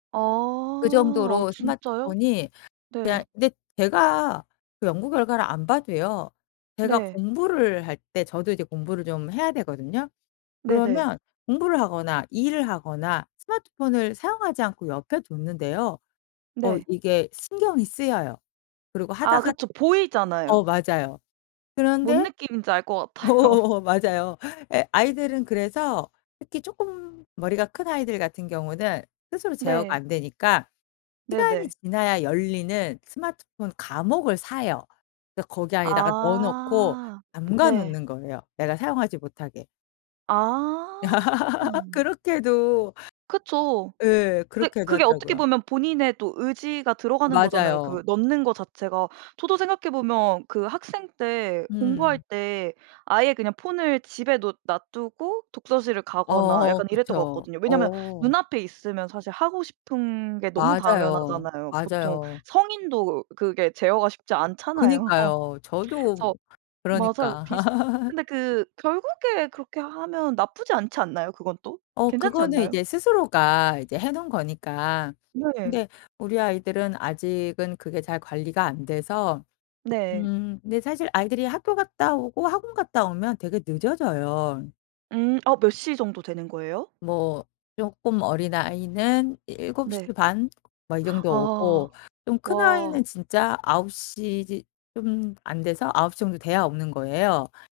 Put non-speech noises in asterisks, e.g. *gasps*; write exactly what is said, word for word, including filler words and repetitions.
아. 그 어 정도로 진짜요? 스마트폰이 이야 네. 근데 제가 그 연구 결과를 안 봐도요. 제가 네. 공부를 할 때 저도 이제 공부를 좀 해야 되거든요. 네네. 그러면 공부를 하거나 일을 하거나 스마트폰을 사용하지 않고 옆에 뒀는데요. 어 네. 이게 신경이 쓰여요. 그리고 아 하다가 그쵸. 보이잖아요. 어 맞아요. 뭔 그런데 느낌인지 알 것 같아요. 어 맞아요. 예 아이들은 그래서 특히 쪼끔 머리가 큰 아이들 같은 경우는 스스로 제어가 네. 안 되니까 시간이 네네. 지나야 열리는 스마트폰 감옥을 사요. 그래서 거기 안에다가 넣어 놓고 아. 잠가 네. 놓는 거예요, 애가 사용하지 못하게. 아. *laughs* 음. 그렇게 해도 그쵸. 예. 근데 그렇게 해 그게 어떻게 가더라고요. 보면 본인의 또 의지가 들어가는 거잖아요, 그 맞아요. 넣는 것 자체가. 저도 생각해 보면 그 학생 때 공부할 음. 때 아예 그냥 폰을 집에 놓 놔 두고 독서실을 가거나 어어 약간 이랬던 거 그쵸. 같거든요. 왜냐하면 어. 눈 앞에 있으면 사실 하고 싶은 게 너무 맞아요. 당연하잖아요. 보통 맞아요. 성인도 그게 제어가 쉽지 않잖아요. 그니까요. 저도 뭐 그래서 맞아요. 그러니까. 비슷 *laughs* 근데 그 결국에 그렇게 하면 나쁘지 않지 않나요, 그것도? 어. 괜찮지 그거는 않나요? 이제 스스로가 이제 해 놓은 거니까. 네. 근데 우리 아이들은 아직은 그게 잘 관리가 안 돼서 네. 음 근데 사실 아이들이 학교 갔다 오고 학원 갔다 오면 되게 늦어져요. 음. 어 몇 시 정도 되는 거예요? 뭐 쪼끔 어린 아이는 일곱 시 네. 반 뭐 이 *gasps* 정도에 아. 오고 좀 큰 와. 아이는 진짜 아홉 시 이제 좀 안 돼서 아홉 시 정도 돼야 오는 거예요.